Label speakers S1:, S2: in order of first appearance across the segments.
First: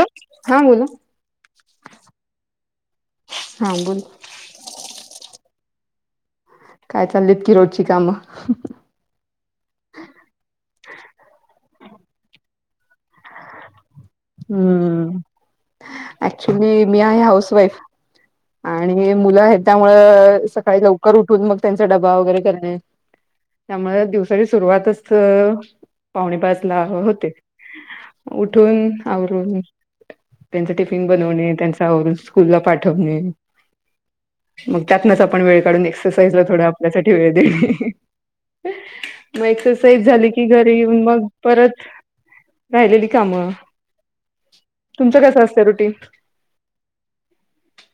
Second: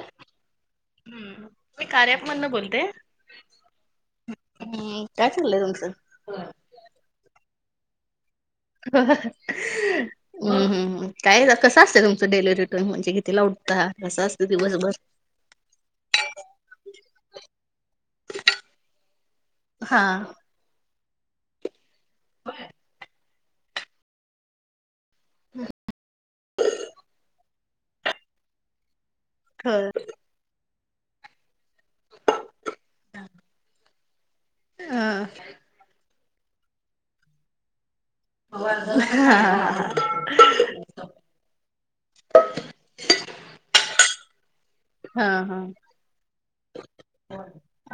S1: हा बोला
S2: हम् मी कार्याआप मधून बोलते
S1: हा बोल
S2: हम्म काय चाललंय तुमचं?
S1: काय चालत की रोजची कामं.
S2: हमम काय कसं असत तुमचं डेली रुटीन म्हणजे किती उठ ता कस दिवसभर
S1: ऍक्चुली मी आहे हाऊस वाईफ आणि मुलं आहेत
S2: हा
S1: त्यामुळ सकाळी लव कर उठून मग त्यांचा डबा वगैरे करणे त्यामुळे दिवसाची सुरुवातच पावणे पाच ला होते उठून हम्म,
S2: होय.
S1: त्यांच टिफिन बनवणे त्यांचं आवरून स्कुल ला पाठवने मग
S2: हा
S1: त्यातनच आपण वेळ काढून एक्सरसाइज ला थोडा आपल्यासाठी वेळ देते,
S2: हा
S1: मग
S2: हा
S1: एक्सरसाइज झाली की की घरी येऊन मग परत राहिलेली कामं तुमचं
S2: हा
S1: कसं
S2: हा
S1: असतं रुटीन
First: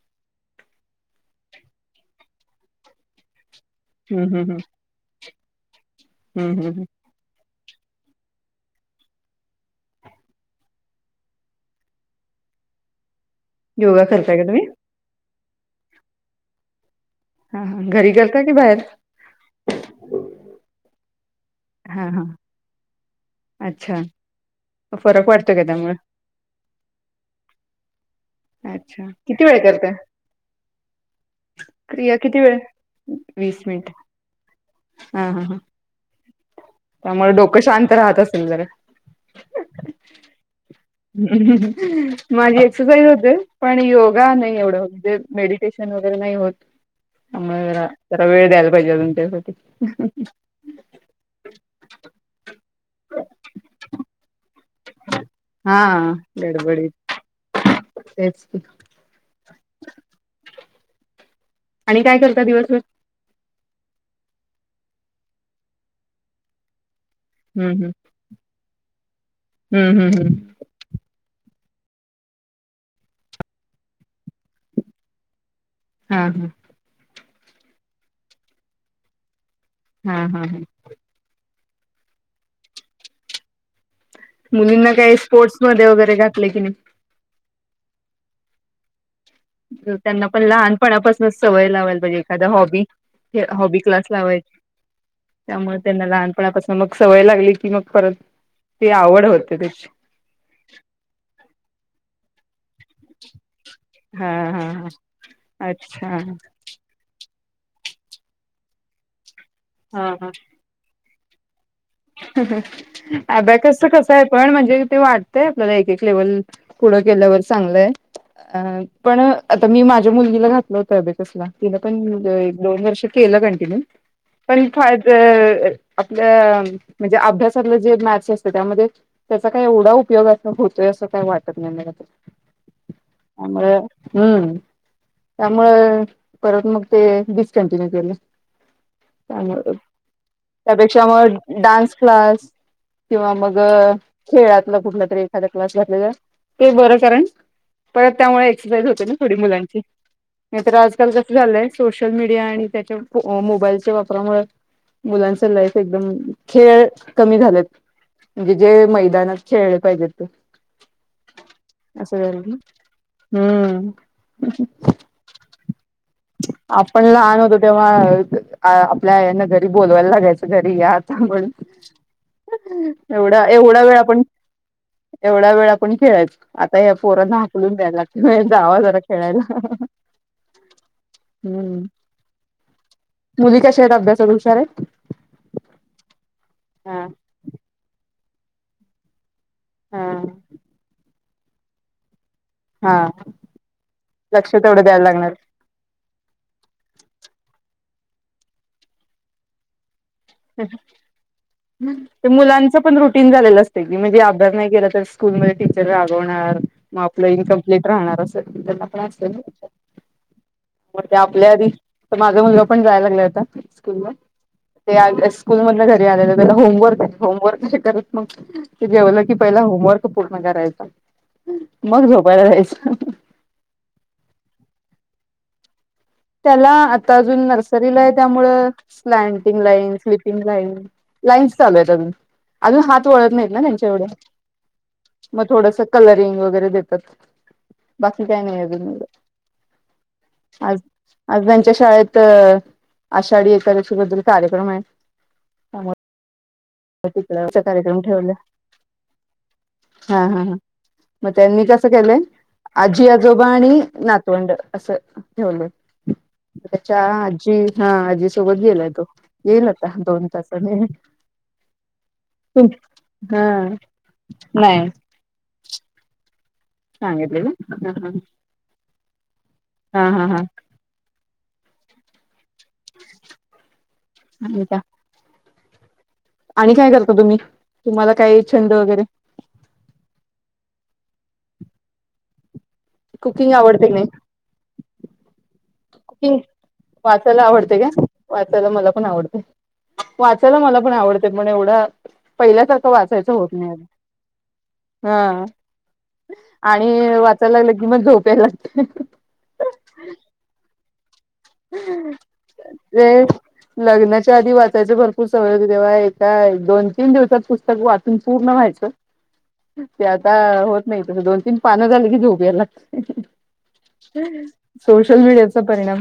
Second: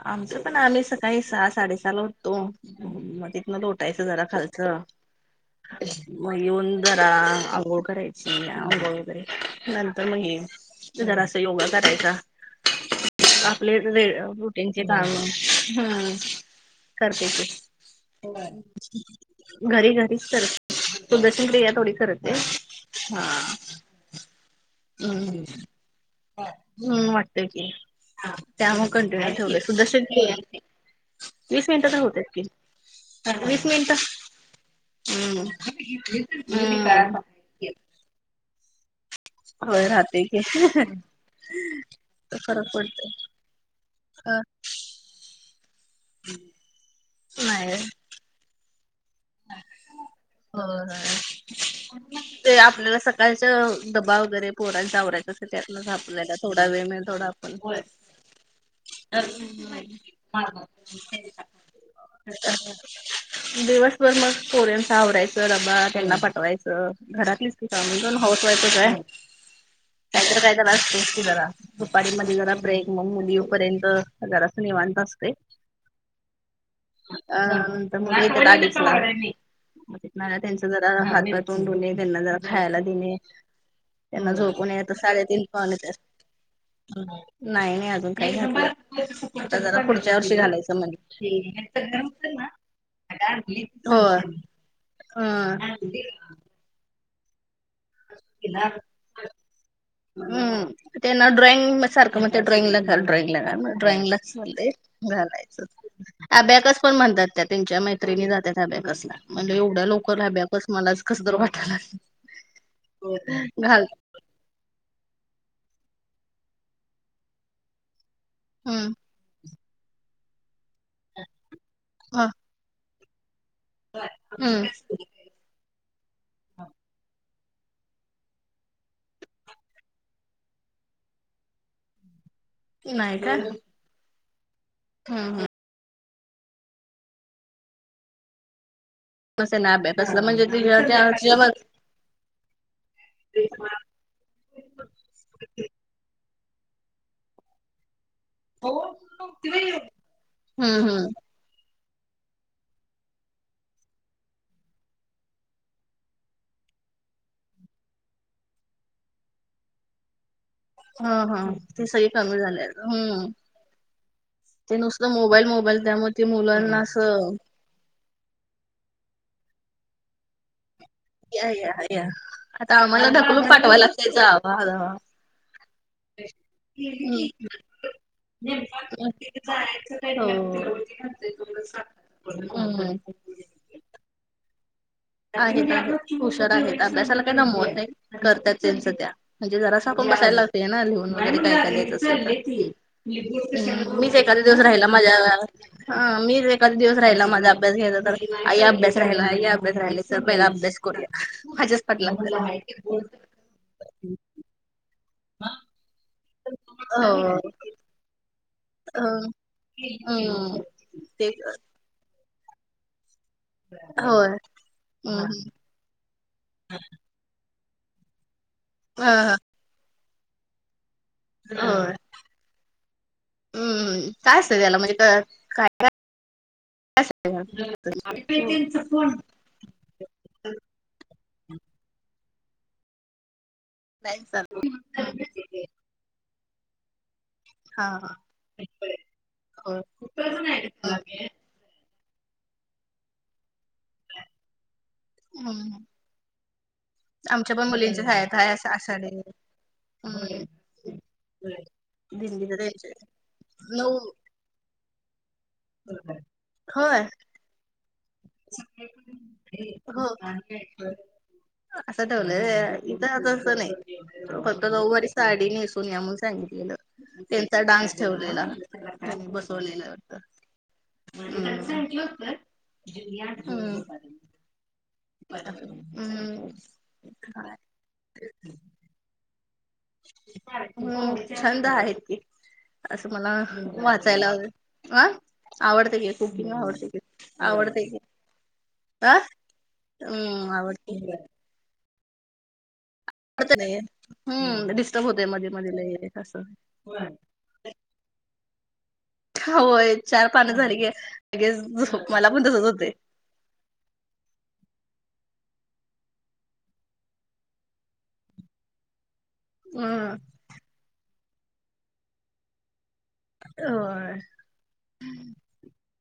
S2: आमचं पण आम्ही सकाळी सहा साडेसहा उठतो मग लोटायचं
S1: हम्म
S2: जरा
S1: हम्म
S2: खालच
S1: हम्म
S2: मग
S1: हम्म
S2: येऊन
S1: हम्म
S2: जरा आंघोळ करायची आंघोळ वगैरे नंतर मग हे जरासा योगा आपलेच
S1: योगा
S2: वेळ
S1: करताय का तुम्ही
S2: रूटीन चे काम हम्म करते
S1: हा हा घरी
S2: ते
S1: करता की बाहेर
S2: घरी घरीच कर सुदर्शन क्रिया थोडी
S1: हा हा
S2: करते ह
S1: अच्छा फरक वाटतो का त्यामुळे?
S2: छान वाटतय की त्या मग
S1: अच्छा
S2: कंटिन्यू
S1: किती वेळ
S2: ठेवले
S1: करताय
S2: सुधदर्शन क्रिया वीस मिनिटं तर
S1: क्रिया
S2: होत
S1: किती
S2: की
S1: वेळ
S2: वीस मिनिट
S1: हम्म हम्म हम्म
S2: [unintelligible] हम्म
S1: त्यामुळे डोकं शांत राहत असेल जरा
S2: होय राहतय की
S1: माझी
S2: फरक
S1: एक्सरसाईज
S2: पडतय
S1: होते पण योगा नाही एवढं होत म्हणजे मेडी पेशंट वगैरे नाही होत त्यामुळे
S2: नाही
S1: जरा जरा वेळ द्यायला पाहिजे अजून त्यासाठी
S2: हो, ते आपलेला सकाळच डबा वगैरे पोरांच आवरायच असेल
S1: हा
S2: त्यातून आपला थोडा वेळ
S1: गडबडीत
S2: मिळतो थोडा आपण बोलायचं
S1: तेच की. आणि काय करता दिवसभर
S2: [inaudible] दिवसभर मग पोऱ्याचं आवरायचं डबा त्यांना पाठवायचं घरात प्लीज [inaudible]
S1: हम्म
S2: मी पण हाऊस वाईफच आहे
S1: हम्म हम्म
S2: काय की जरा दुपारी मधे जरा ब्रेक मग मुली येऊ पर्यंत जरासं निवांत असते.
S1: हा हा
S2: [inaudible] हातपाय
S1: हा हा हा हा
S2: तोंड धुणे त्यांना जरा खायला देणे. त्यांना झोपुनही
S1: मुलींना
S2: ता
S1: काही
S2: साडे तीन
S1: स्पोर्ट्स
S2: पावने
S1: मध्ये
S2: चार.
S1: वगैरे घातले की नाही
S2: नाही नाही अजून काही [unintelligible] आमच्या घरा पुढच्या
S1: त्यांना
S2: वर्षी
S1: पण
S2: घालायचं म्हण
S1: लहानपणापासूनच सवय लावायला पाहिजे एखादा हॉबी हॉबी
S2: [unintelligible]
S1: क्लास
S2: होय,
S1: लावायची
S2: हा.
S1: पण आता समझ, मग सवय लागली की मग परत ते आवड होते त्याची.
S2: हम त्यांना ड्रॉइंग सारखं मग ते ड्रॉइंगला घाल ड्रॉइंगला घाल
S1: हा
S2: ड्रॉइंगलाच
S1: हा हा
S2: [unintelligible] घालायचं,
S1: अच्छा
S2: अभ्याकस पण म्हणतात त्यात त्यांच्या मैत्रिणी जात्यात अभ्याकसला म्हणजे एवढ्या
S1: हा
S2: लवकर
S1: हा
S2: अभ्याकस मलाच कस तर वाटा लागले.
S1: अभ्याकस च कस होय पण म्हणजे ते वाटतय आपल्याला एक एक लेवल पुढं केल्यावर चांगलंय. अ
S2: हम्म
S1: पण आता मी माझ्या मुलगीला घातलं होत अभ्याकसला तिन पण दोन वर्ष केलं कंटिन्यू,
S2: हम्म
S1: पण फायद आपल्या म्हणजे अभ्यासातलं जे मॅथ्स असतं त्यामध्ये त्याचा काही एवढा उपयोगात्मक होतोय असं काय वाटत नाही, त्यामुळे हम्म.
S2: हा हा.
S1: मुळे परत मग ते डिस्कंटिन्यू केलं. त्यामुळे,
S2: अभ्याकसला म्हणजे तिच्या त्या
S1: त्यापेक्षा म डान्स क्लास किंवा मग खेळातलं कुठला तरी एखाद क्लास घातलेला. ते बरं कारण परत त्यामुळे एक्सरसाईज होते ना थोडी मुलांची नाहीतर
S2: हम्म हम्म
S1: आजकाल ज झालंय सोशल मीडिया आणि त्याच्या मोबाईलच्या वापरामुळे मुलांच लाईफ एकदम खेळ कमी झालेत म्हणजे जे मैदानात खेळले पाहिजेत ते.
S2: हा हा, ते सगळे
S1: असं
S2: कमी
S1: झालं ना.
S2: झाले, हम्.
S1: हम्म.
S2: ते नुसतं मोबाईल मोबाईल त्या
S1: आपण लहान होतो तेव्हा आपल्या यांना घरी बोलवायला लागायचं घरी या. थांब,
S2: या या या आता आम्हाला
S1: एवढा
S2: ढकलून
S1: एवढा
S2: पाठवायला
S1: वेळ
S2: लागतंय
S1: आपण
S2: जावा
S1: एवढा वेळ आपण खेळायच आता या
S2: जावा.
S1: पोरांना हाकलून द्यायला वय जावा जरा खेळायला.
S2: होय [unintelligible]
S1: हम्म, मुली कशा आहेत अभ्यासात हुषार आहे?
S2: आहेत आहेत हुशार आहेत
S1: हा
S2: अभ्याशाला काय दमवत नाही, करत्यात त्यांच त्या. म्हणजे जरासा आपण
S1: हा.
S2: बसायलागतं ना लिहून वगैरे काय करायचं असेल तर.
S1: हा
S2: हम्, मीच एखादे
S1: लक्ष
S2: दिवस
S1: तेवढं
S2: राहायला
S1: द्यायला
S2: माझ्या‌
S1: लागणार.
S2: हा मी एकादा दिवस राहिला माझा अभ्यास घ्याय तर आई अभ्यास राहिला, आई अभ्यास राहिला. चल पहिला
S1: [inaudible]
S2: अभ्यास करूया
S1: मुलांच पण रुटीन झालेलं असत की म्हणजे अभ्यास नाही केला तर स्कूल मध्ये टीचर रागवणार मग आपलं
S2: हो
S1: इनकमप्लीट राहणार असं. पण असत
S2: हम्म
S1: ना, मग ते आपल्या आधी तर माझा मुलं पण जायला लागलाय आता.
S2: होय.
S1: ते
S2: हम्म
S1: स्कूल मधन घरी आलेलं त्याना होमवर्क होमवर्क करत, मग? ते
S2: हा
S1: जेवलं की
S2: हा
S1: पहिला होमवर्क पूर्ण करायच
S2: होय
S1: मग झोपायला जायच.
S2: हम्म काय असतं त्याला म्हणजे काय काय?
S1: त्याला आता अजून नर्सरीला आहे त्यामुळं स्लँड [unintelligible] लाईन्स चालू आहे त्यांच, अजुन हात वडत नाही न त्यांच. तेवढ, मग थोडस कलरिंग वगैरे देतात.
S2: हा
S1: बाकी काय नाय अजून म्हणलं
S2: होय.
S1: आज आज त्यांच्या शाळेत आषाढी एकादशी बद्दल कार्यक्रम आहे.
S2: हा ना.
S1: तर तिकडेचा कार्यक्रम ठेवलाय.
S2: शाळेत आहे अस आषाढी
S1: हा हा
S2: हम्म.
S1: हा म त्यांनी कसं केलंय
S2: दिंडीच त्यांचे
S1: आजी आजोबा आणि
S2: नऊ
S1: ना तोंड असं ठेवले
S2: होय
S1: त्याच्या आजी हा आजी सोबत गेलाय तो येईल आता
S2: हो
S1: दोन तासाने.
S2: असं ठेवलय इथं
S1: हा
S2: तसं नाही फक्त
S1: नाही
S2: नऊवारीस साडी नेसून या म्हणून सांगितलेलं,
S1: सांगितले
S2: त्यांचा
S1: ना
S2: डान्स ठेवलेला. बसवलेलं हाय
S1: हा
S2: वाटतं
S1: हा हा
S2: हम्म.
S1: आणि का
S2: हम्म. हम्म.
S1: आणि
S2: [unintelligible]
S1: जगैरे
S2: हम्म छंद आहेत की. असं मला
S1: कुकिंग आवडते की नाही
S2: वाचायला हवे आं.
S1: [unintelligible] वाचायला आवडते काय वाचायला मला पण
S2: अ
S1: आवडते.
S2: हम्म
S1: वाचायला मला पण आवडत पण एवढा पहिल्या सार खं होत
S2: आवडत
S1: नाही
S2: हम्म डिस्टर्ब होतय मध्ये मध्ये लय असं
S1: आणि वा चायला लागले की म झोप यायला लागते.
S2: होय चार पान झाली कि लगेच झोप मला पण तसच होते.
S1: ते लग्नाच्या आधी वाचायचं भरपूर सवय होते तेव्हा एका दोन तीन दिवसात पुस्तक वाचून पूर्ण व्हायचं.
S2: [unintelligible] [inaudible]
S1: ते आता होत नाही तसं दोन तीन पानं झाले की झोप याल लाग
S2: होय
S1: सोशल मीडियाचा परिणाम.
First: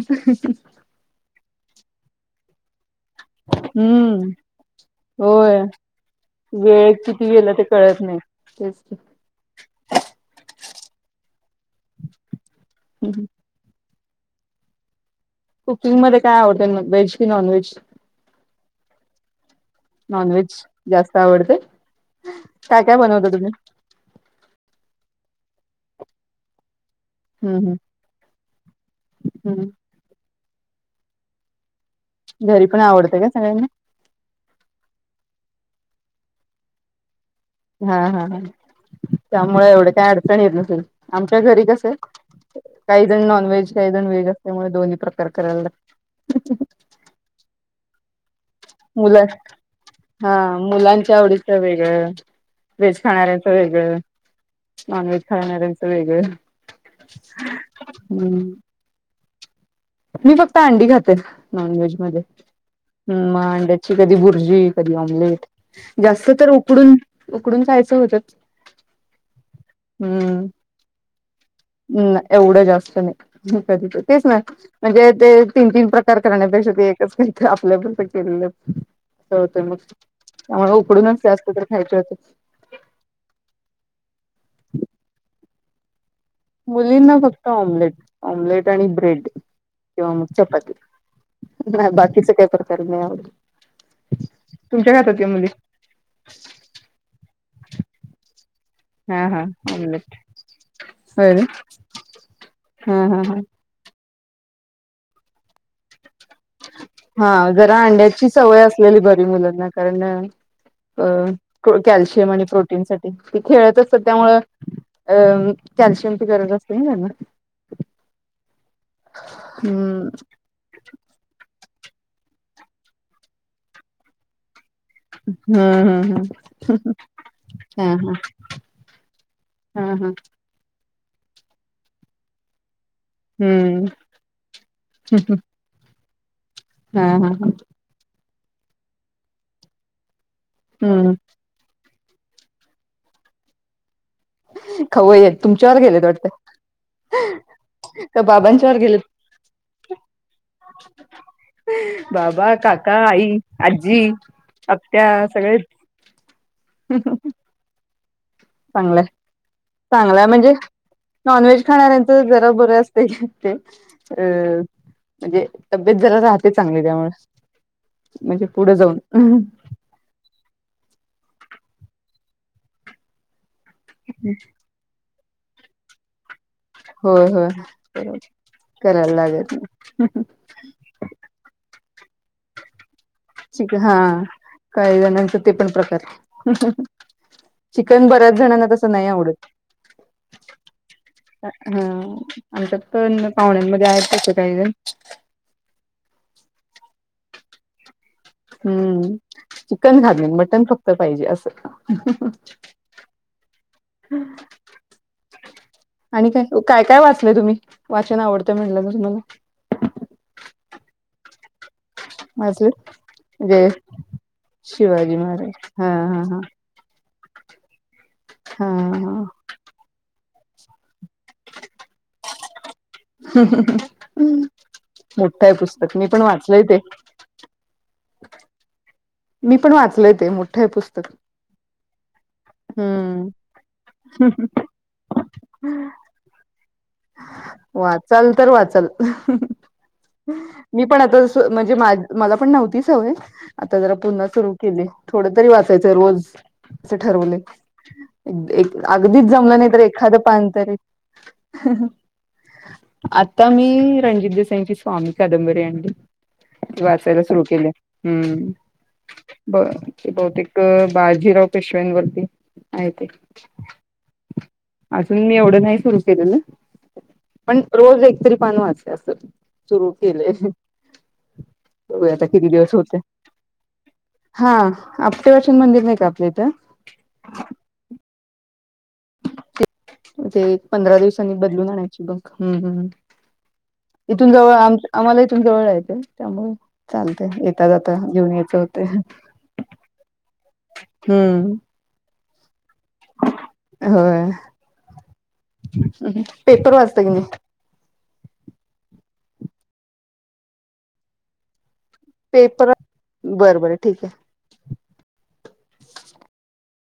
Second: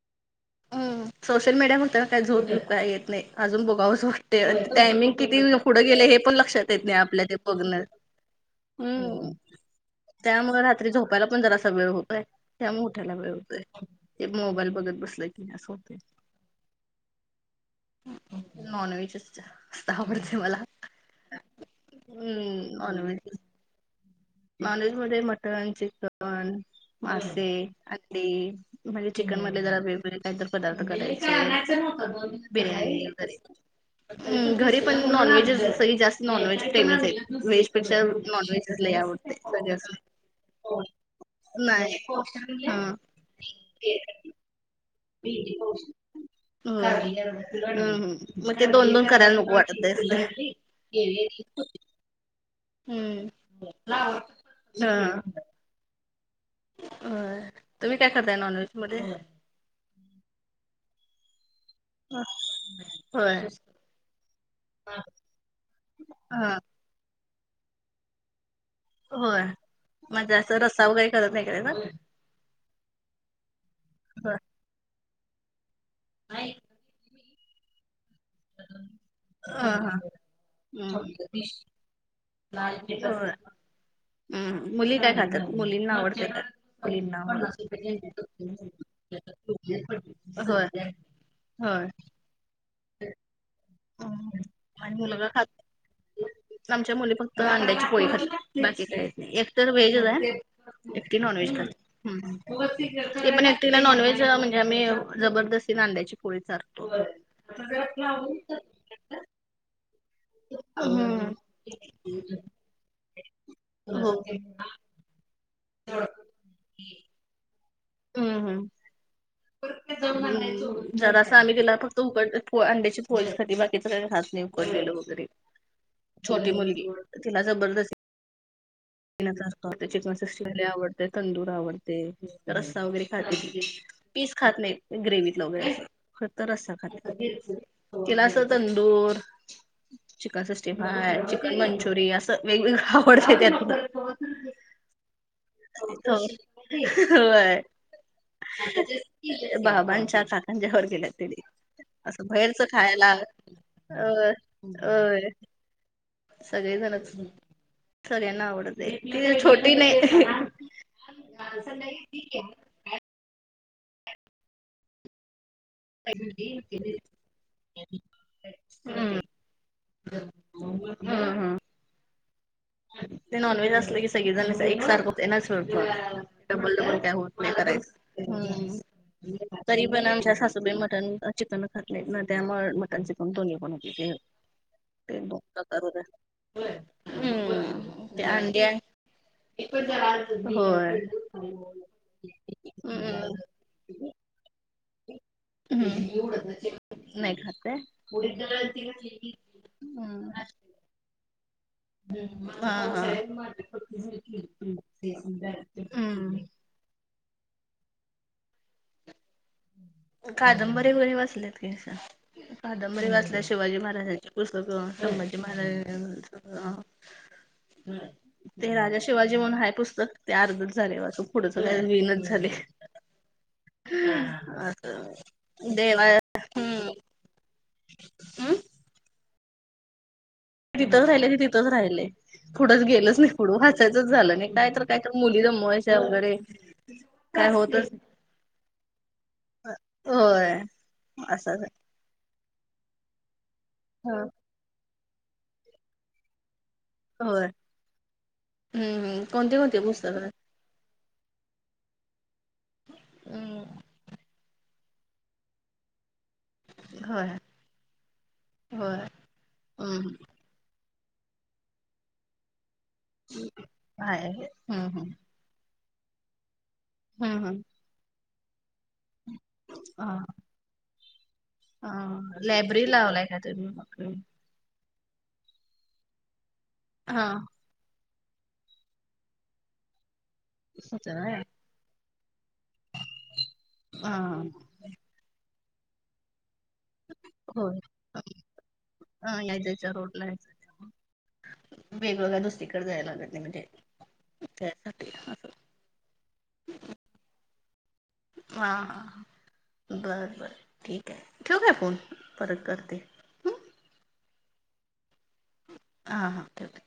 S2: अ ह सोशल मीडिया बघताना काय झोप विप काय येत नाही अजून बघावंच
S1: हम्म
S2: वाटते आणि टायमिंग किती
S1: होय
S2: पुढं गेले हे पण लक्षात येत
S1: वेळ
S2: नाही आपल्या
S1: किती
S2: ते
S1: गेला
S2: बघण्यात.
S1: कळत नाही तेच
S2: हम्म. त्याममुळे रात्री झोपायला पण जरा असा वेळ होतोय, त्यामूळं उठायला वेळ होतोय. ते मोबाईल बघत बसलाय
S1: कुकिंग मध्ये काय आवडते आन मग व्हेज की नॉन व्हेज?
S2: नॉन व्हेजच चा.
S1: नॉनव्हेज जास्त आवडते
S2: हम्म
S1: काय काय बनवता तुम्ही?
S2: नॉनवेज मध्ये मटन, चिकन
S1: हम्म हम्म
S2: मासेअंडी म्हणजे चिकन मधले जरा
S1: हम्म
S2: वेग [unintelligible] काही तर पदार्थ करायचं
S1: घरी पण
S2: बिर्याणी
S1: आवडते का
S2: वगैरे.
S1: सगळ्यांना
S2: हम्म घरी पण नॉनव्हेज सगळी जास्त नॉनव्हेज प्रेमीच आहे व्हेज वेझ
S1: हा
S2: पेक्षा
S1: हा हा
S2: नॉनव्हेजच लय आवड
S1: त्यामुळे एवढे काय अडचण येत नसेल आमच्या घरी कसं
S2: नाही
S1: काही
S2: हा
S1: काही जण नॉनव्हेज काहीजण व्हेज असल्यामुळे दोन्ही प्रकार करायला लागत
S2: हम्म हम्म हम्म. म
S1: मुलं
S2: ते
S1: हा
S2: दोन-दोन
S1: मुलांच्या आवडीचं
S2: करायला
S1: वेगळं
S2: नको
S1: व्हेज खाणाऱ्यांचं
S2: वाटतेस.
S1: वेगळं
S2: हम्म हा.
S1: तर वेगळं
S2: होय तुम्ही काय करताय
S1: हम्म
S2: नॉन व्हेज मध्ये?
S1: मी फक्त अंडी खाते नॉनव्हेज. ् म
S2: होय
S1: अंड्याची कधी भुर्जी कधी ऑमलेट.. जास्त तर
S2: हा
S1: उकडून उकडून खायचं होत.
S2: होय म्हणजे असं रस्ता वगैरे करत नाही कय ना.
S1: एवढं जास्त नाही कधीच तेच
S2: होय.
S1: ना म्हणजे ते तीन तीन. प्रकार करण्यापेक्षा एकच काही आपल्या. ल् होतय
S2: हा
S1: मग
S2: हा
S1: आम्हाला
S2: हम्म.
S1: उकडूनच
S2: होय
S1: जास्त तर खायचे होते.
S2: मुली काय खातात मुलींना आवडतात.
S1: मुलींना फक्त ऑमलेट ऑमलेट आणि ब्रेड किंवा मग
S2: होय.
S1: चपाती
S2: होय
S1: नाही बाकीच काही प्रकार नाही आवडत, तुमच्या
S2: आणि
S1: काय खा तात या
S2: मुलगा
S1: मुली.
S2: खात आमच्या मुले फक्त अंड्याची पोळी खातात बाकी.
S1: हा हा
S2: एक तर व्हेज
S1: ऑमलेट
S2: आहे एकटी
S1: होय
S2: नॉन
S1: ना
S2: व्हेज खात्या. तर
S1: हा हा
S2: ते
S1: हा
S2: पण तिला नॉनव्हेज म्हणजे आम्ही जबरदस्ती नांद्याची पोळी. चारतो
S1: हा जरा अंड्याची सवय असलेली घरी मुलांना कारण
S2: हम्म
S1: अ कॅल्शियम आणि प्रोटीन साठी ती खेळत असतात
S2: हो
S1: त्यामुळ
S2: हम्म
S1: अ कॅल्शियमची गरज असते ना त्यांना
S2: हम्म हम्म.
S1: हम्म
S2: जरा असं आम्ही गेला फक्त उकड अंड्याची पोळीसाठी बाकीच काही घात नाही उकडलेलो.
S1: हम्म हम्म हम्म
S2: छोटी मुलगी तिला
S1: हा
S2: जबरदस्ती.
S1: हा
S2: प असत
S1: हा हा
S2: चिकन सिष्टी फायआवडते तंदूर आवडते. रस्सा वगैरे खाते
S1: हम्म
S2: पीस खात नाहीत ग्रेव्हीतला वगैरे फक्त रस्सा.
S1: हा हा हा.
S2: तिला असं तंदूर चिकन
S1: हम्म
S2: सिक्सटीफाय मंचुरिय असं वेगवेगळं आवडत त्यात
S1: खवय्ये तुमच्यावर गेलेत वाटतं
S2: होय.
S1: का बाबांच्यावर गेलेत
S2: बाबांच्या काकांच्या गेल्यात तरी. असं बाहेर
S1: बाबा, काका,
S2: खायला
S1: आई,
S2: अ
S1: आजी, आत्या
S2: अ.
S1: सगळेच
S2: सगळे जणच सगळ्यांना आवडत आहे
S1: चांगलाय.
S2: ती छोटी नाही.
S1: नॉन व्हेज खाणाऱ्यांचं जरा बरं असते ते अ म्हणजे तब्येत जरा राहते चांगली त्यामुळे म्हणजे पुढं जाऊन.
S2: हा हा. ते नॉन व्हेज असलं की सगळीजण एक सारखं नाचळत डबल डबल काय
S1: होय
S2: होत
S1: होय.
S2: नाही करायचं
S1: करायला लागत नाही.
S2: तरी पण आमच्या सासूबाई मटन चिकन खात नाही ना त्यामुळे मटन चिकन दोन्ही पण
S1: चिक हा
S2: होतात
S1: काही
S2: ते
S1: जणांच
S2: बघता
S1: पण
S2: करू
S1: प्रकार चिकन बऱ्याच जणांना तसं नाही आवडत.
S2: होय
S1: हा आमच्यात
S2: हम्म
S1: पण पाहुण्यांमध्ये आहेत तसं काही जण
S2: नाही खात हम्म.
S1: तर पाहिजे असं.
S2: हा हा
S1: आणि काय
S2: हम्म.
S1: काय काय वाचलंय तुम्ही वाचन आवडतं म्हणलं ना तुम्हाला?
S2: कादंबरी वगैरे वाचलात का अस.
S1: वाचलं
S2: कादंबरी वाचल्या
S1: म्हणजे
S2: शिवाजी महाराजांचे पुस्तकं
S1: शिवाजी
S2: संभाजी
S1: महाराज हा
S2: महाराजांच
S1: हा हा
S2: ते
S1: हा
S2: राजा
S1: हा
S2: शिवाजी म्हणून पुस्तक ते अर्धत झाले वाचून. पुढ काय विनत झाली.
S1: मोठाय पुस्तक मी पण वाचलंय ते.
S2: आं?
S1: मी पण वाचलय ते मग.
S2: तिथंच राहिले ते तिथंच राहिलय. पुढं च गेलंच
S1: हम्म
S2: नाही पुढं वाचायचंच झालं नाही काय तर काय तर मुली दमवायच्या वगैरे. काय होतच
S1: वाचाल तर वाचाल!
S2: होय
S1: मी पण आता जस
S2: असं
S1: म्हणजे माझ् मला पण नव्हती सवय आता जरा पुन्हा सुरू केले थोड तरी वाचायचं रोज. अस ठरवले
S2: होय हम्म हम्म
S1: अगदीच जमलं
S2: कोणती
S1: नाही तर
S2: कोणती
S1: एखाद
S2: पुस्तकं
S1: पान तरी - आता
S2: हम्म
S1: मी रणजित देसाईची स्वामी कादंबरी आणली. वाचायला
S2: होय
S1: सुरु केली आहे. हम्म
S2: होय
S1: बरं
S2: हम्म
S1: बहुतेक ते बाजीराव पेशव्यां वरती हाये ते.
S2: आहे हम्म हम्म
S1: अजून मी एवढं नाही सुरु केलेलं.
S2: हम्म
S1: पण
S2: हम्म
S1: रोज एकतरी पान वाचुया अस सुरू केले.
S2: आ लायब्ररी लावलाय काय तुम्ही?
S1: हा. आपटे वाचन मंदिर नाही का आपल्या इथं.
S2: हा.
S1: ते एक पंधरा
S2: होतं
S1: दिवसांनी
S2: व्हय
S1: बदलून आणायची बघ हम्म हम्म.
S2: हा
S1: इथून जवळ आम -आम्हाला इथून जवळ हाय काय त्यामुळ. चालतय येेता -
S2: होय
S1: जाता घेऊन यायचं होते.
S2: हा या जायच्या
S1: हम्म.
S2: वेगळं काय दुसरीकड जायला लागत नाही म्हणजे त्यासाठी असं.
S1: हम्म पेपर वाचताय की नाही?
S2: हां बरं बरं ठीक आहे. ठेऊ काय फोन? परत
S1: पेपर
S2: करते
S1: बर बर ठीक आहे.
S2: हां हां ओके ओके.